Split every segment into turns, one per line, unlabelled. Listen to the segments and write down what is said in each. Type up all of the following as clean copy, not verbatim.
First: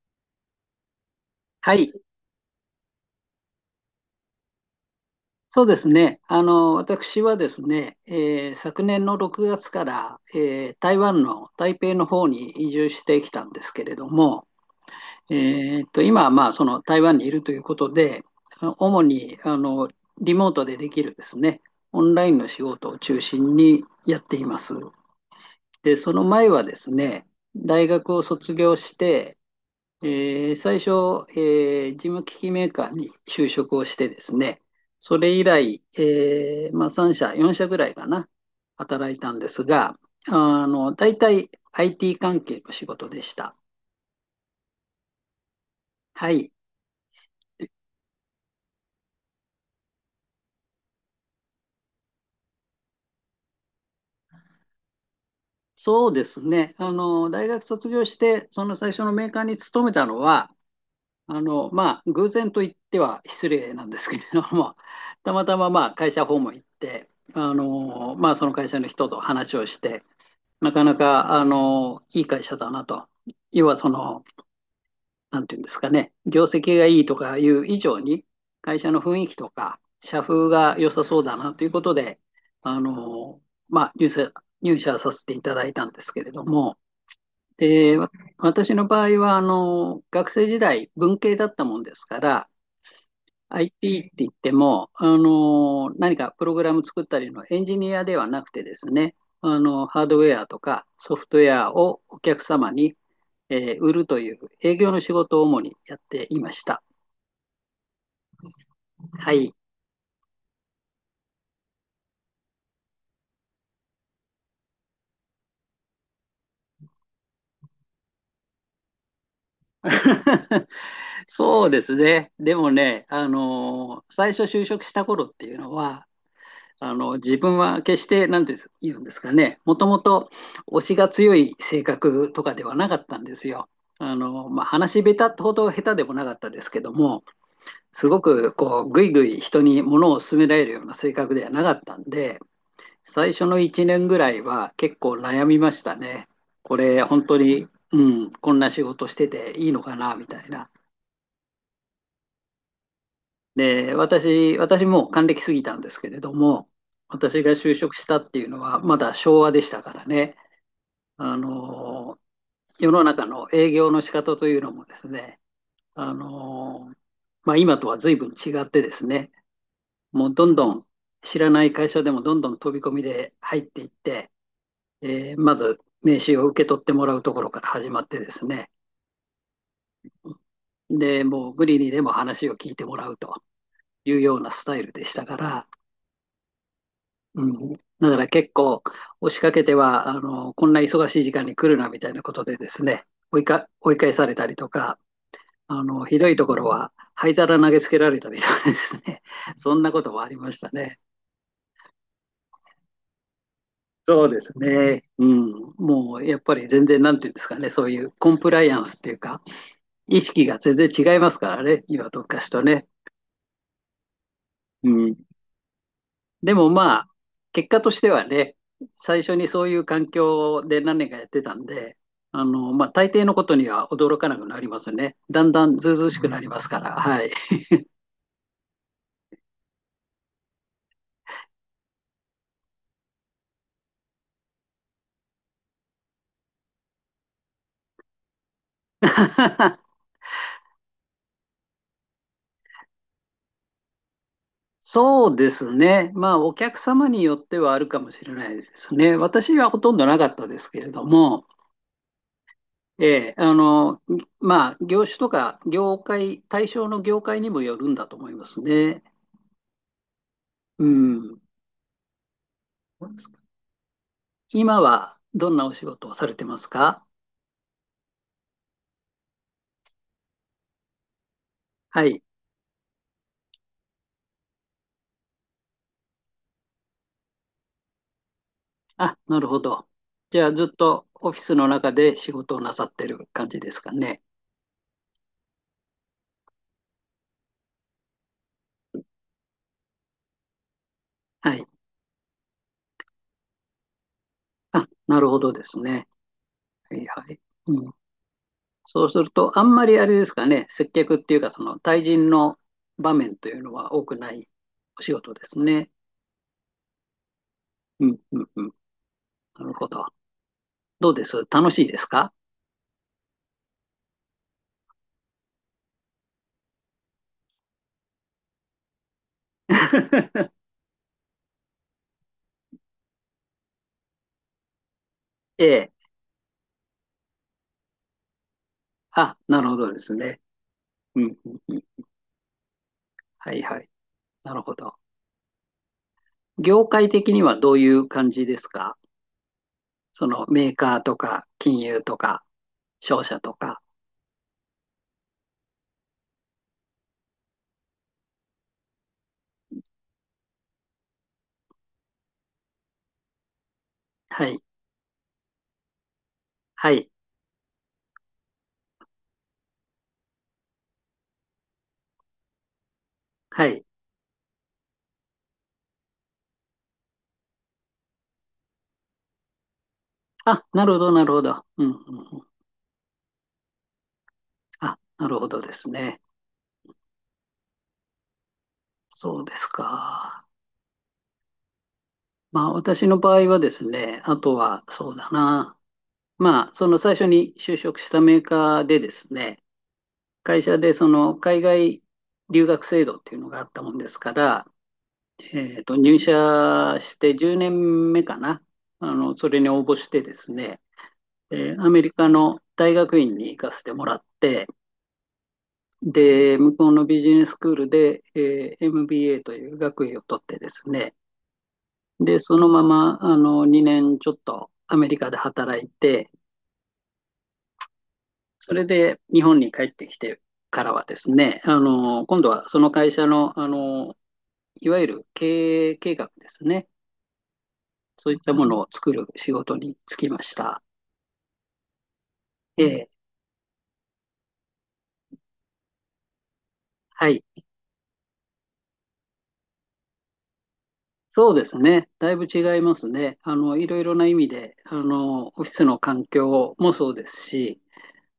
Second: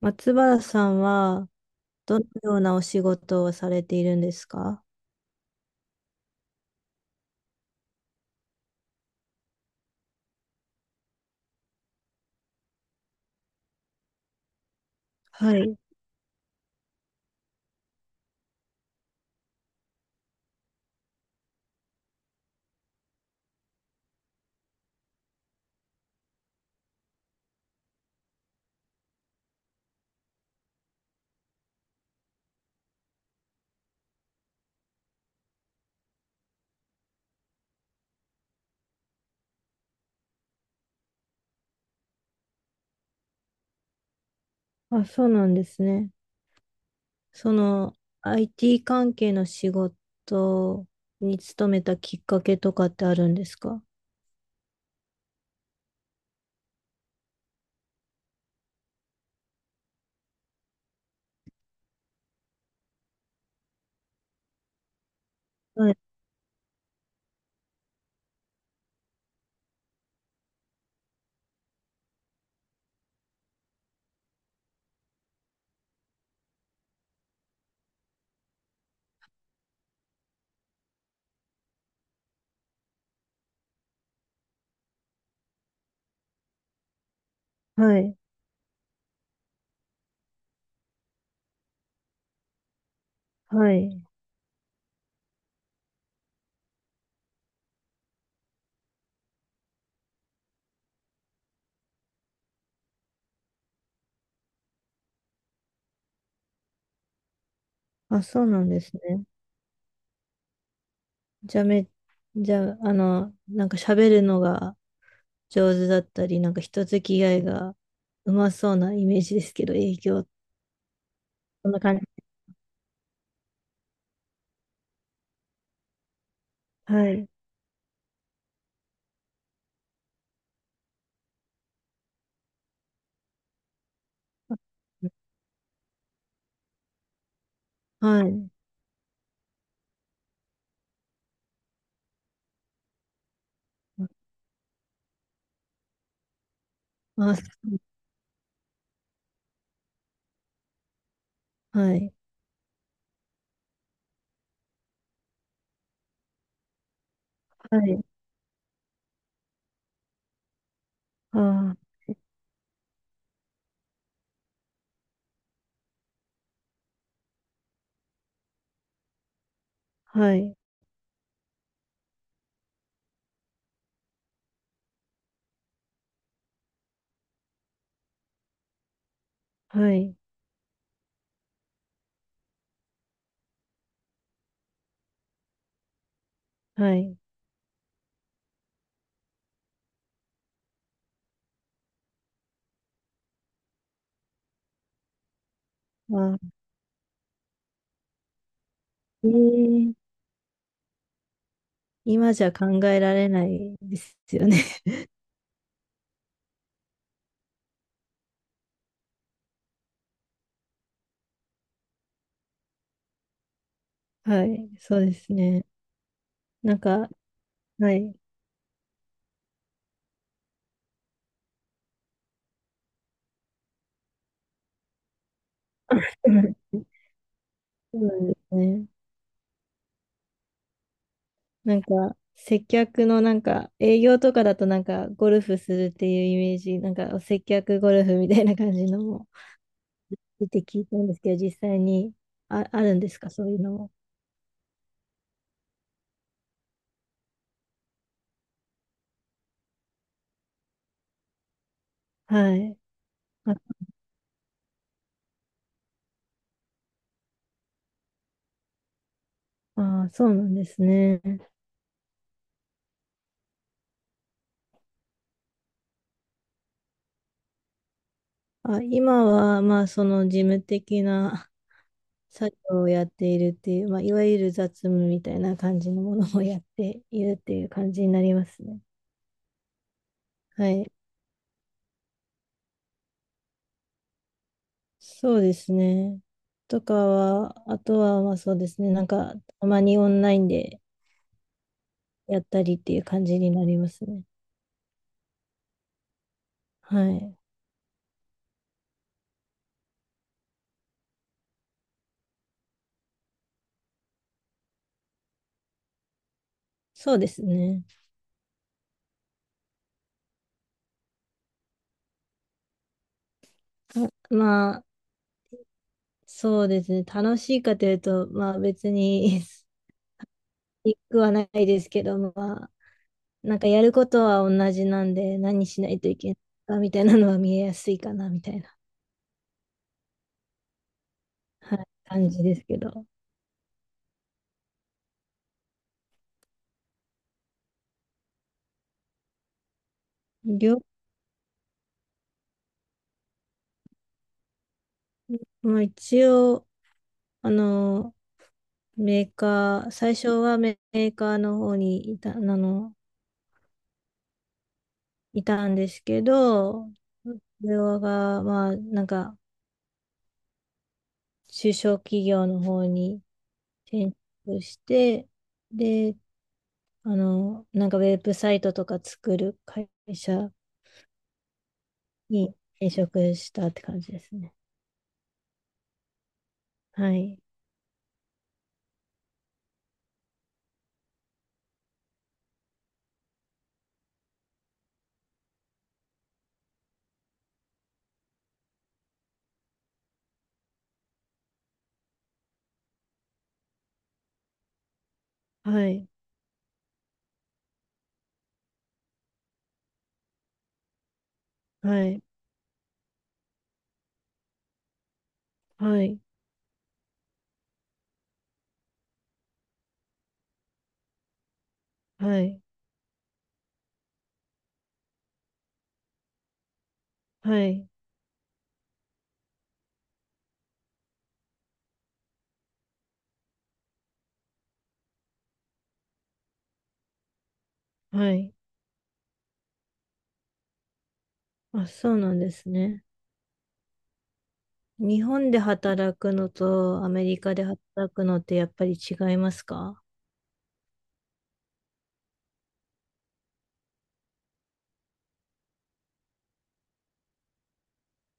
松原さんは
はい、
どのようなお仕事をされているんですか？
そうですね。私はですね、昨年の6月から、台湾の台北の方に移住してきたんですけれども、え
はい。
今はまあその台湾にいるということで、主にリモートでできるですね、オンラインの仕事を中心にやっています。で、その前はですね、大学を卒業して、最初、事務機器メーカーに就職をしてですね、それ以来、まあ、3社、4社ぐらいかな、働いたんですが、あの、大体 IT 関係の仕事でした。
あ、そうなんですね。
はい。
その IT 関係の仕事に勤めたきっかけとかってあるんですか？
そうですね。あの、大学卒業して、その最初のメーカーに勤めたのは、あの、まあ、偶然と言っては失礼なんですけれども、たまたま、ま
は
あ、
い。
会社訪問行って、あの、まあ、その会社の人と話をして、なかなか、あの、いい会社だなと。要はその、なんていうんですかね、業績がいいとかいう以上に、会社の雰囲気とか、社風が良さそうだなということで、あの、まあ、入社させていただいたんですけれども、で、
はい。
私の場合は、あの、学生時代、文系だったもんですから、
は
IT
い。
って言っても、何かプログラム作ったりのエンジニアではなくてですね、あのハードウェアとかソフトウェアをお客様に、売るという営業の仕事を主にやっていました。
あ、そうなんですね。
はい。
じゃあめ、じゃあ、なんか喋るのが上手だったり、なんか人付き合いがうまそうなイメージですけど、営業、
そ
そ
う
んな
です
感じ。
ね。でもね、最初就職した頃っていうのは、あ
は
の
い。
自分は決して何て言うんですかね、もともと推しが強い性格とかではなかったんですよ。あのまあ、話下手ほど下手でもなかったですけども、すご
はい。
くこうぐいぐい人に物を勧められるような性格ではなかったんで、最初の1年ぐらいは結構悩みましたね。これ本
あ、
当
そ
に、
う
うん、こんな仕事してていいのかなみたいな。
はい。
で、私もう還暦過ぎたんですけれども、私が就
は
職
い。
したっていうのは、まだ昭和でしたからね、あ
あ
の、世の中の営業の仕方というのもですね、あの、まあ、今とは随分違ってですね、
あ、
もう
は
ど
い。
んどん知らない会社でもどんどん飛び込みで入っていって、まず名刺を受け取ってもらうところから始まってですね、
はい。
で、もう無理にでも話を聞いてもらうというようなスタイルでしたから、
はい。
うん、だから結構押しかけては、あのこんな忙しい時間に来るなみたいなことでですね、追い返されたりとか、あのひどい
あ
とこ
あ、
ろは灰皿投げつけられたりとかですね
え
そんなこ
え、
ともありましたね。
今じゃ考えられないです
そうで
よ
す
ね。
ね、うん、もうやっぱり全然なんていうんですかね、そういうコンプライアンスっていうか意識が全然違いますからね、今と昔とね。
はい。
う
そうで
ん。
すね。
でも
なん
まあ、
か、
結果と
は
して
い。
はね、最初にそういう環境で何年かやってたんで、あの、まあ、大抵のことには驚かなくなりますね。だんだんずうずうし く
う
なり
ん。
ますから、はい。
そうなんですね。なんか、接客のなんか、営業とかだとなんか、ゴルフするっていうイメージ、なんか、接客ゴルフみたいな感じのも 出て聞いたんですけど、実際にあ、あるんですか、そういうのも。
そうですね。まあ、お客様によってはあるかもしれないですね。私はほとんどなかったですけれども、
はい。
ええ、あ
あ、
の、まあ、業種とか業界、対象の業界にもよるんだと思いますね。
ああ、そうなんです
う
ね。
ん。今はどんなお仕事をされてますか？
あ、今は、まあ、その事務的な
はい。
作業をやっているっていう、まあ、いわゆる雑務みたいな感じのものをやっているっていう感じになりますね。
あ、なるほど。じゃあ、ずっ
はい。
とオフィスの中で仕事をなさってる感じですかね。
そうですね。とかは、あとは、まあ、そうですね。なんか、たまにオンラインで
はい。
やったりっていう感じになりますね。
あ、なるほどですね。はい
は
は
い。
い。うん。そうすると、あんまりあれですかね、接客っていうか、その対人の場面というのは多くないお仕事ですね。
そうですね。
うんうんうん。なるほど。どうです、楽しいですか？
あ、まあ、そうですね。楽しいかというと、まあ別に いくはないですけど、まあ、なんかやることは同じなんで、
え
何しな
え。
いといけないかみたいなのは見えやすいかな、みたいな、
あ、なるほどですね。うんうんう
は
ん。
い、感じですけど。
はいはい。なるほど。業界的にはどういう感じですか？その
り
メー
ょ
カーとか金融とか。商社とか。
まあ、一応、あの、メーカー、最初はメーカーの方に
はい、
いたんですけど、
はい、
それが、まあ、なんか、中小企業の方に
はい。
転職して、で、なんかウェブサイトとか作る会社
あ、なるほど、なるほど。うん、うん、うん。
に転職したって感じですね。
あ、なるほどですね。
はい、
そうですか。まあ、私の場合はですね、あとは、そうだな。まあ、その最初に就職したメーカーでですね、会社でその海外留学制度っていうのがあったもんですから、えっ
は
と、
い、
入社して10年目かな。あの、それに応募してですね、アメ
は
リ
い、
カの大学院に行かせてもらって、
はい、
で、向こうのビジネススクールで、MBA という学位を取ってですね、で、
は
そ
い、
のままあの2年ちょっとアメリカで働いて、
はい、
それで日本に帰ってきてからはですね、あの今度はその会社の、あのいわゆる経営計画ですね、そう
は
いった
い。
ものを作る仕事に就きました。
あ、そうなんです
え
ね。
ー
日本で働くのとアメ
は
リ
い。
カで働くのってやっぱり違いますか？
そうですね。だいぶ違いますね。あの、いろいろな意味で、あの、オフィスの環境もそうですし、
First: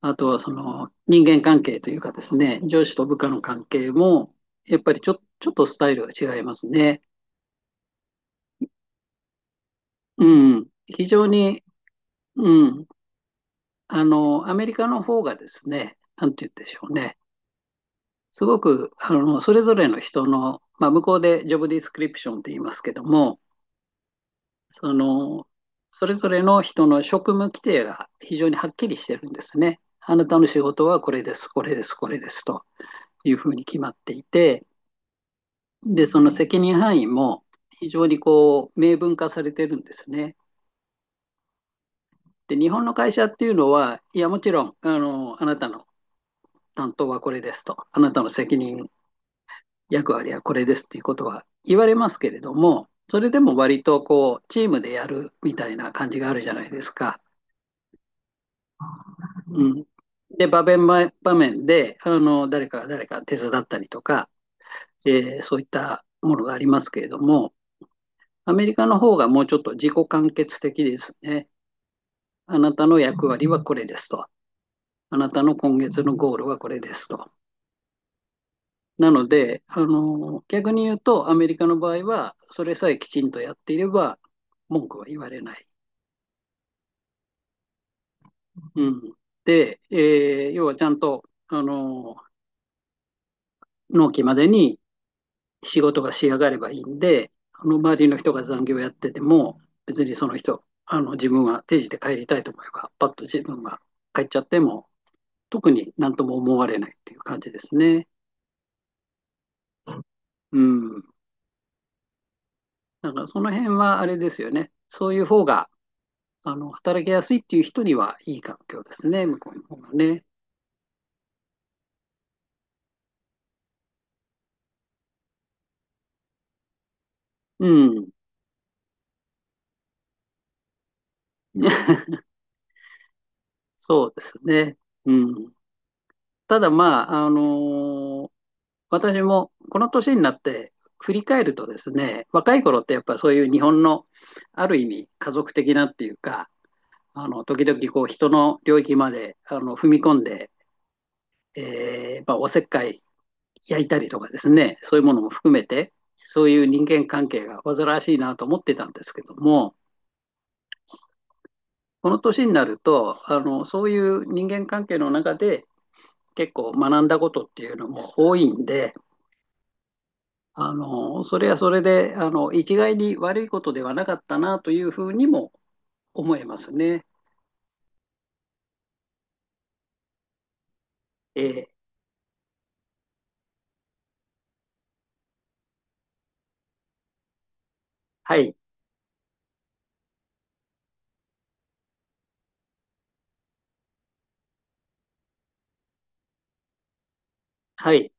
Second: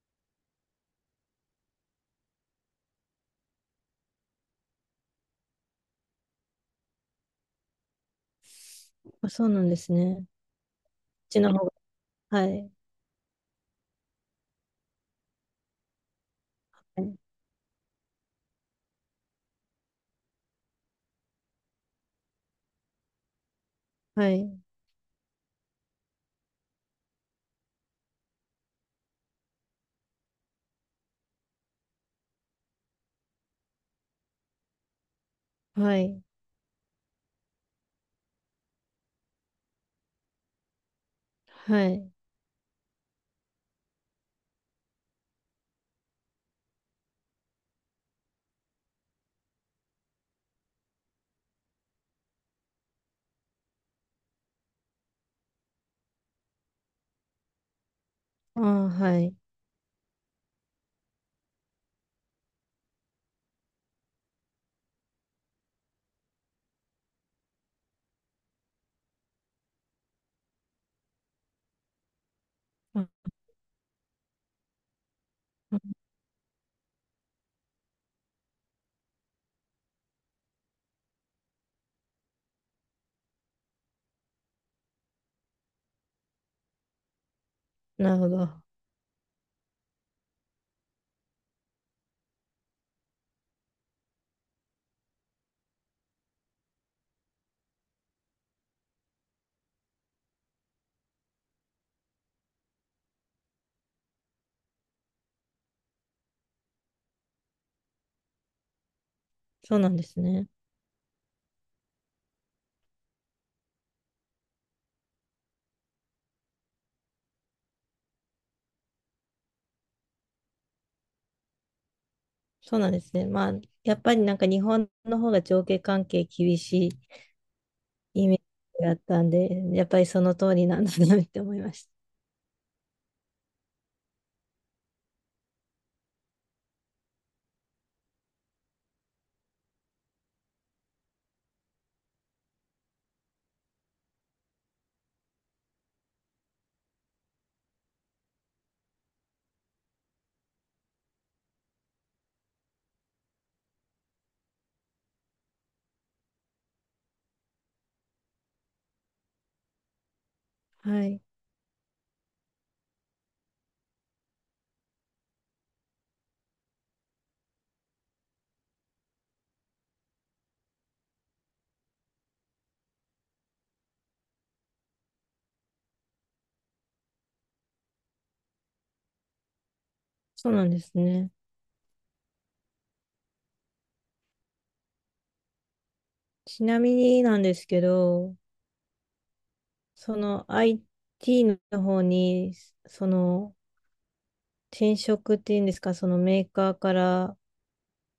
あとはその人間関係というかですね、上司と部下の関係も、やっぱりちょっとスタイルが違いますね。
あ、そうなんですね。こ
う
っ
ん。非常
ちの
に、
方が。は
う
い、
ん。あの、アメリカの方がですね、なんて言うんでしょう
はい、
ね。すごく、あの、それぞれの人の、まあ、向こうでジョブディスクリプションって言いますけども、その、それぞれの人の職務規定が非常にはっきりしてるんですね。あなたの仕事はこれです、これです、これですというふうに決まっていて、
は
で、そ
い、
の責任範囲も非常にこう明文化されてるんですね。
はい。
で、日本の会社っていうのは、いや、もちろん、あの、あなたの担当はこれですと、あなたの責任、役割はこれですっていうことは言われますけれども、それでも割とこう、チームでやるみたいな感じがあるじゃないですか。
ああ、はい。
うん。で、場面場面で、あの、誰かが誰か手伝ったりとか、そういったものがありますけれども、アメリカの方がもうちょっと自己完結的ですね。あなたの
あ、
役割はこれですと。あなたの今月のゴールはこれですと。なので、あの、逆に言うと、アメリカの場合は、それさえきちんとやっていれば、文句は言われない。
なるほど。
うん。で、要はちゃんと、あの、納期までに仕事が仕上がればいいんで、あの、周りの人が残業やってても、別にその人、あの、自分は定時で帰りたいと思えば、パッと自分が帰っちゃっても、特になんとも思われないっていう感じですね。
そうなんですね。
うん。だからその辺はあれですよね。そういう方が、あの、働きやすいっていう人にはいい環境ですね、向こうの方がね。
そうなんですね。まあ、やっぱりなんか日本の方が上下関係厳し
うん。
いイメージがあったんで、やっぱりその通りなんだなって思いました。
そうですね。うん。ただまあ、私もこの年になって振り返るとですね、若い頃ってやっぱそういう日本のある意味家族的なっていうか、あの、時々こう人の領域まであの踏み込んで、まあ、おせっかい焼いたりとかですね、そういうものも含めて、そういう人間関係が煩わしいなと思ってたんですけども、
はい。
この年になると、あのそういう人間関係の中で結構学んだことっていうのも多いんで、あのそれはそれであの一概に悪いことではなかったなというふうにも思えますね。
そうなんですね。
えー
ちなみになんですけど、
はい、
その IT の方に、その転職っていうんですか、そのメーカーから
はい、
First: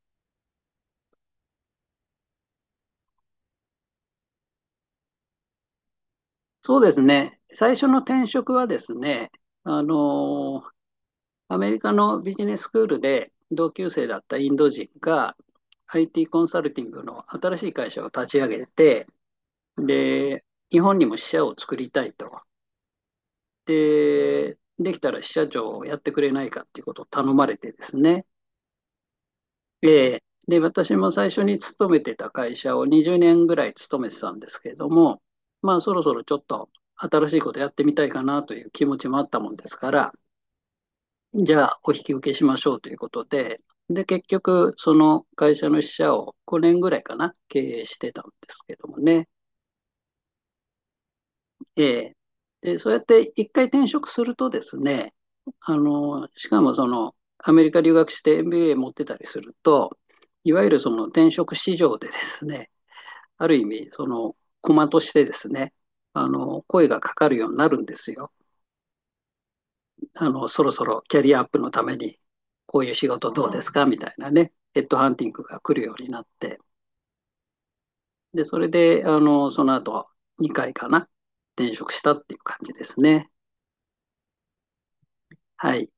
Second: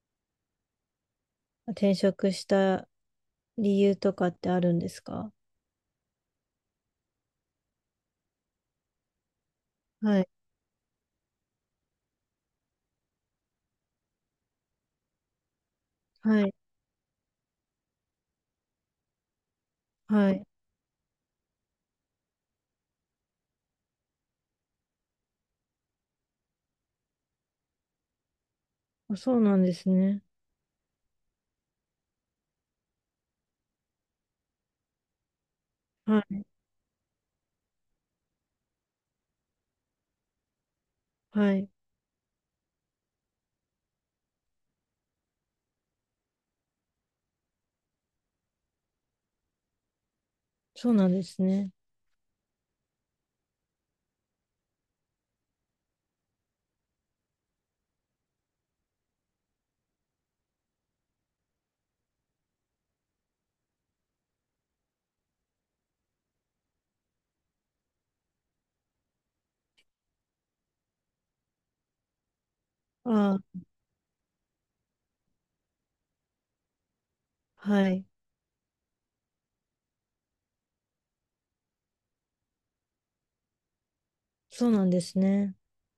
転職した理由とかってあるんですか？
そうですね。最初の転職はですね、あ
はい、
のアメリカのビジネススクールで同級生だったインド人が IT コ
は
ン
い、
サルティングの新しい会社を立ち上げて、
はい。
で、日本にも支社を作りたいと。で、できたら支社長をやってくれないかっていうことを頼まれてですね。
あ、そうなんですね。
で、私も最初に勤めてた会社を20年ぐらい勤めてたんですけれども、まあそろそ
は
ろちょ
い、
っと新しいことやってみたいかなという気持ちもあったもんですから、じ
は
ゃ
い。
あ、お引き受けしましょうということで、で、結局、その会社の支社を5年ぐらいかな、経営してたんですけどもね。
そうなんですね。
えーで、そうやって一回転職するとですね、あの、しかもその、アメリカ留学して MBA 持ってたりすると、いわゆるその転職市場でですね、ある意味、その、駒としてですね、あの、声がかかるようになるんですよ。あの、そろそろキャリアアップのために、こういう仕事
あ、
どうですかみたいなね、ヘッドハンティングが来るようになって、
はい。
で、それで、あの、その後、2回かな、転職したっていう感じですね。
そうなんですね。
はい。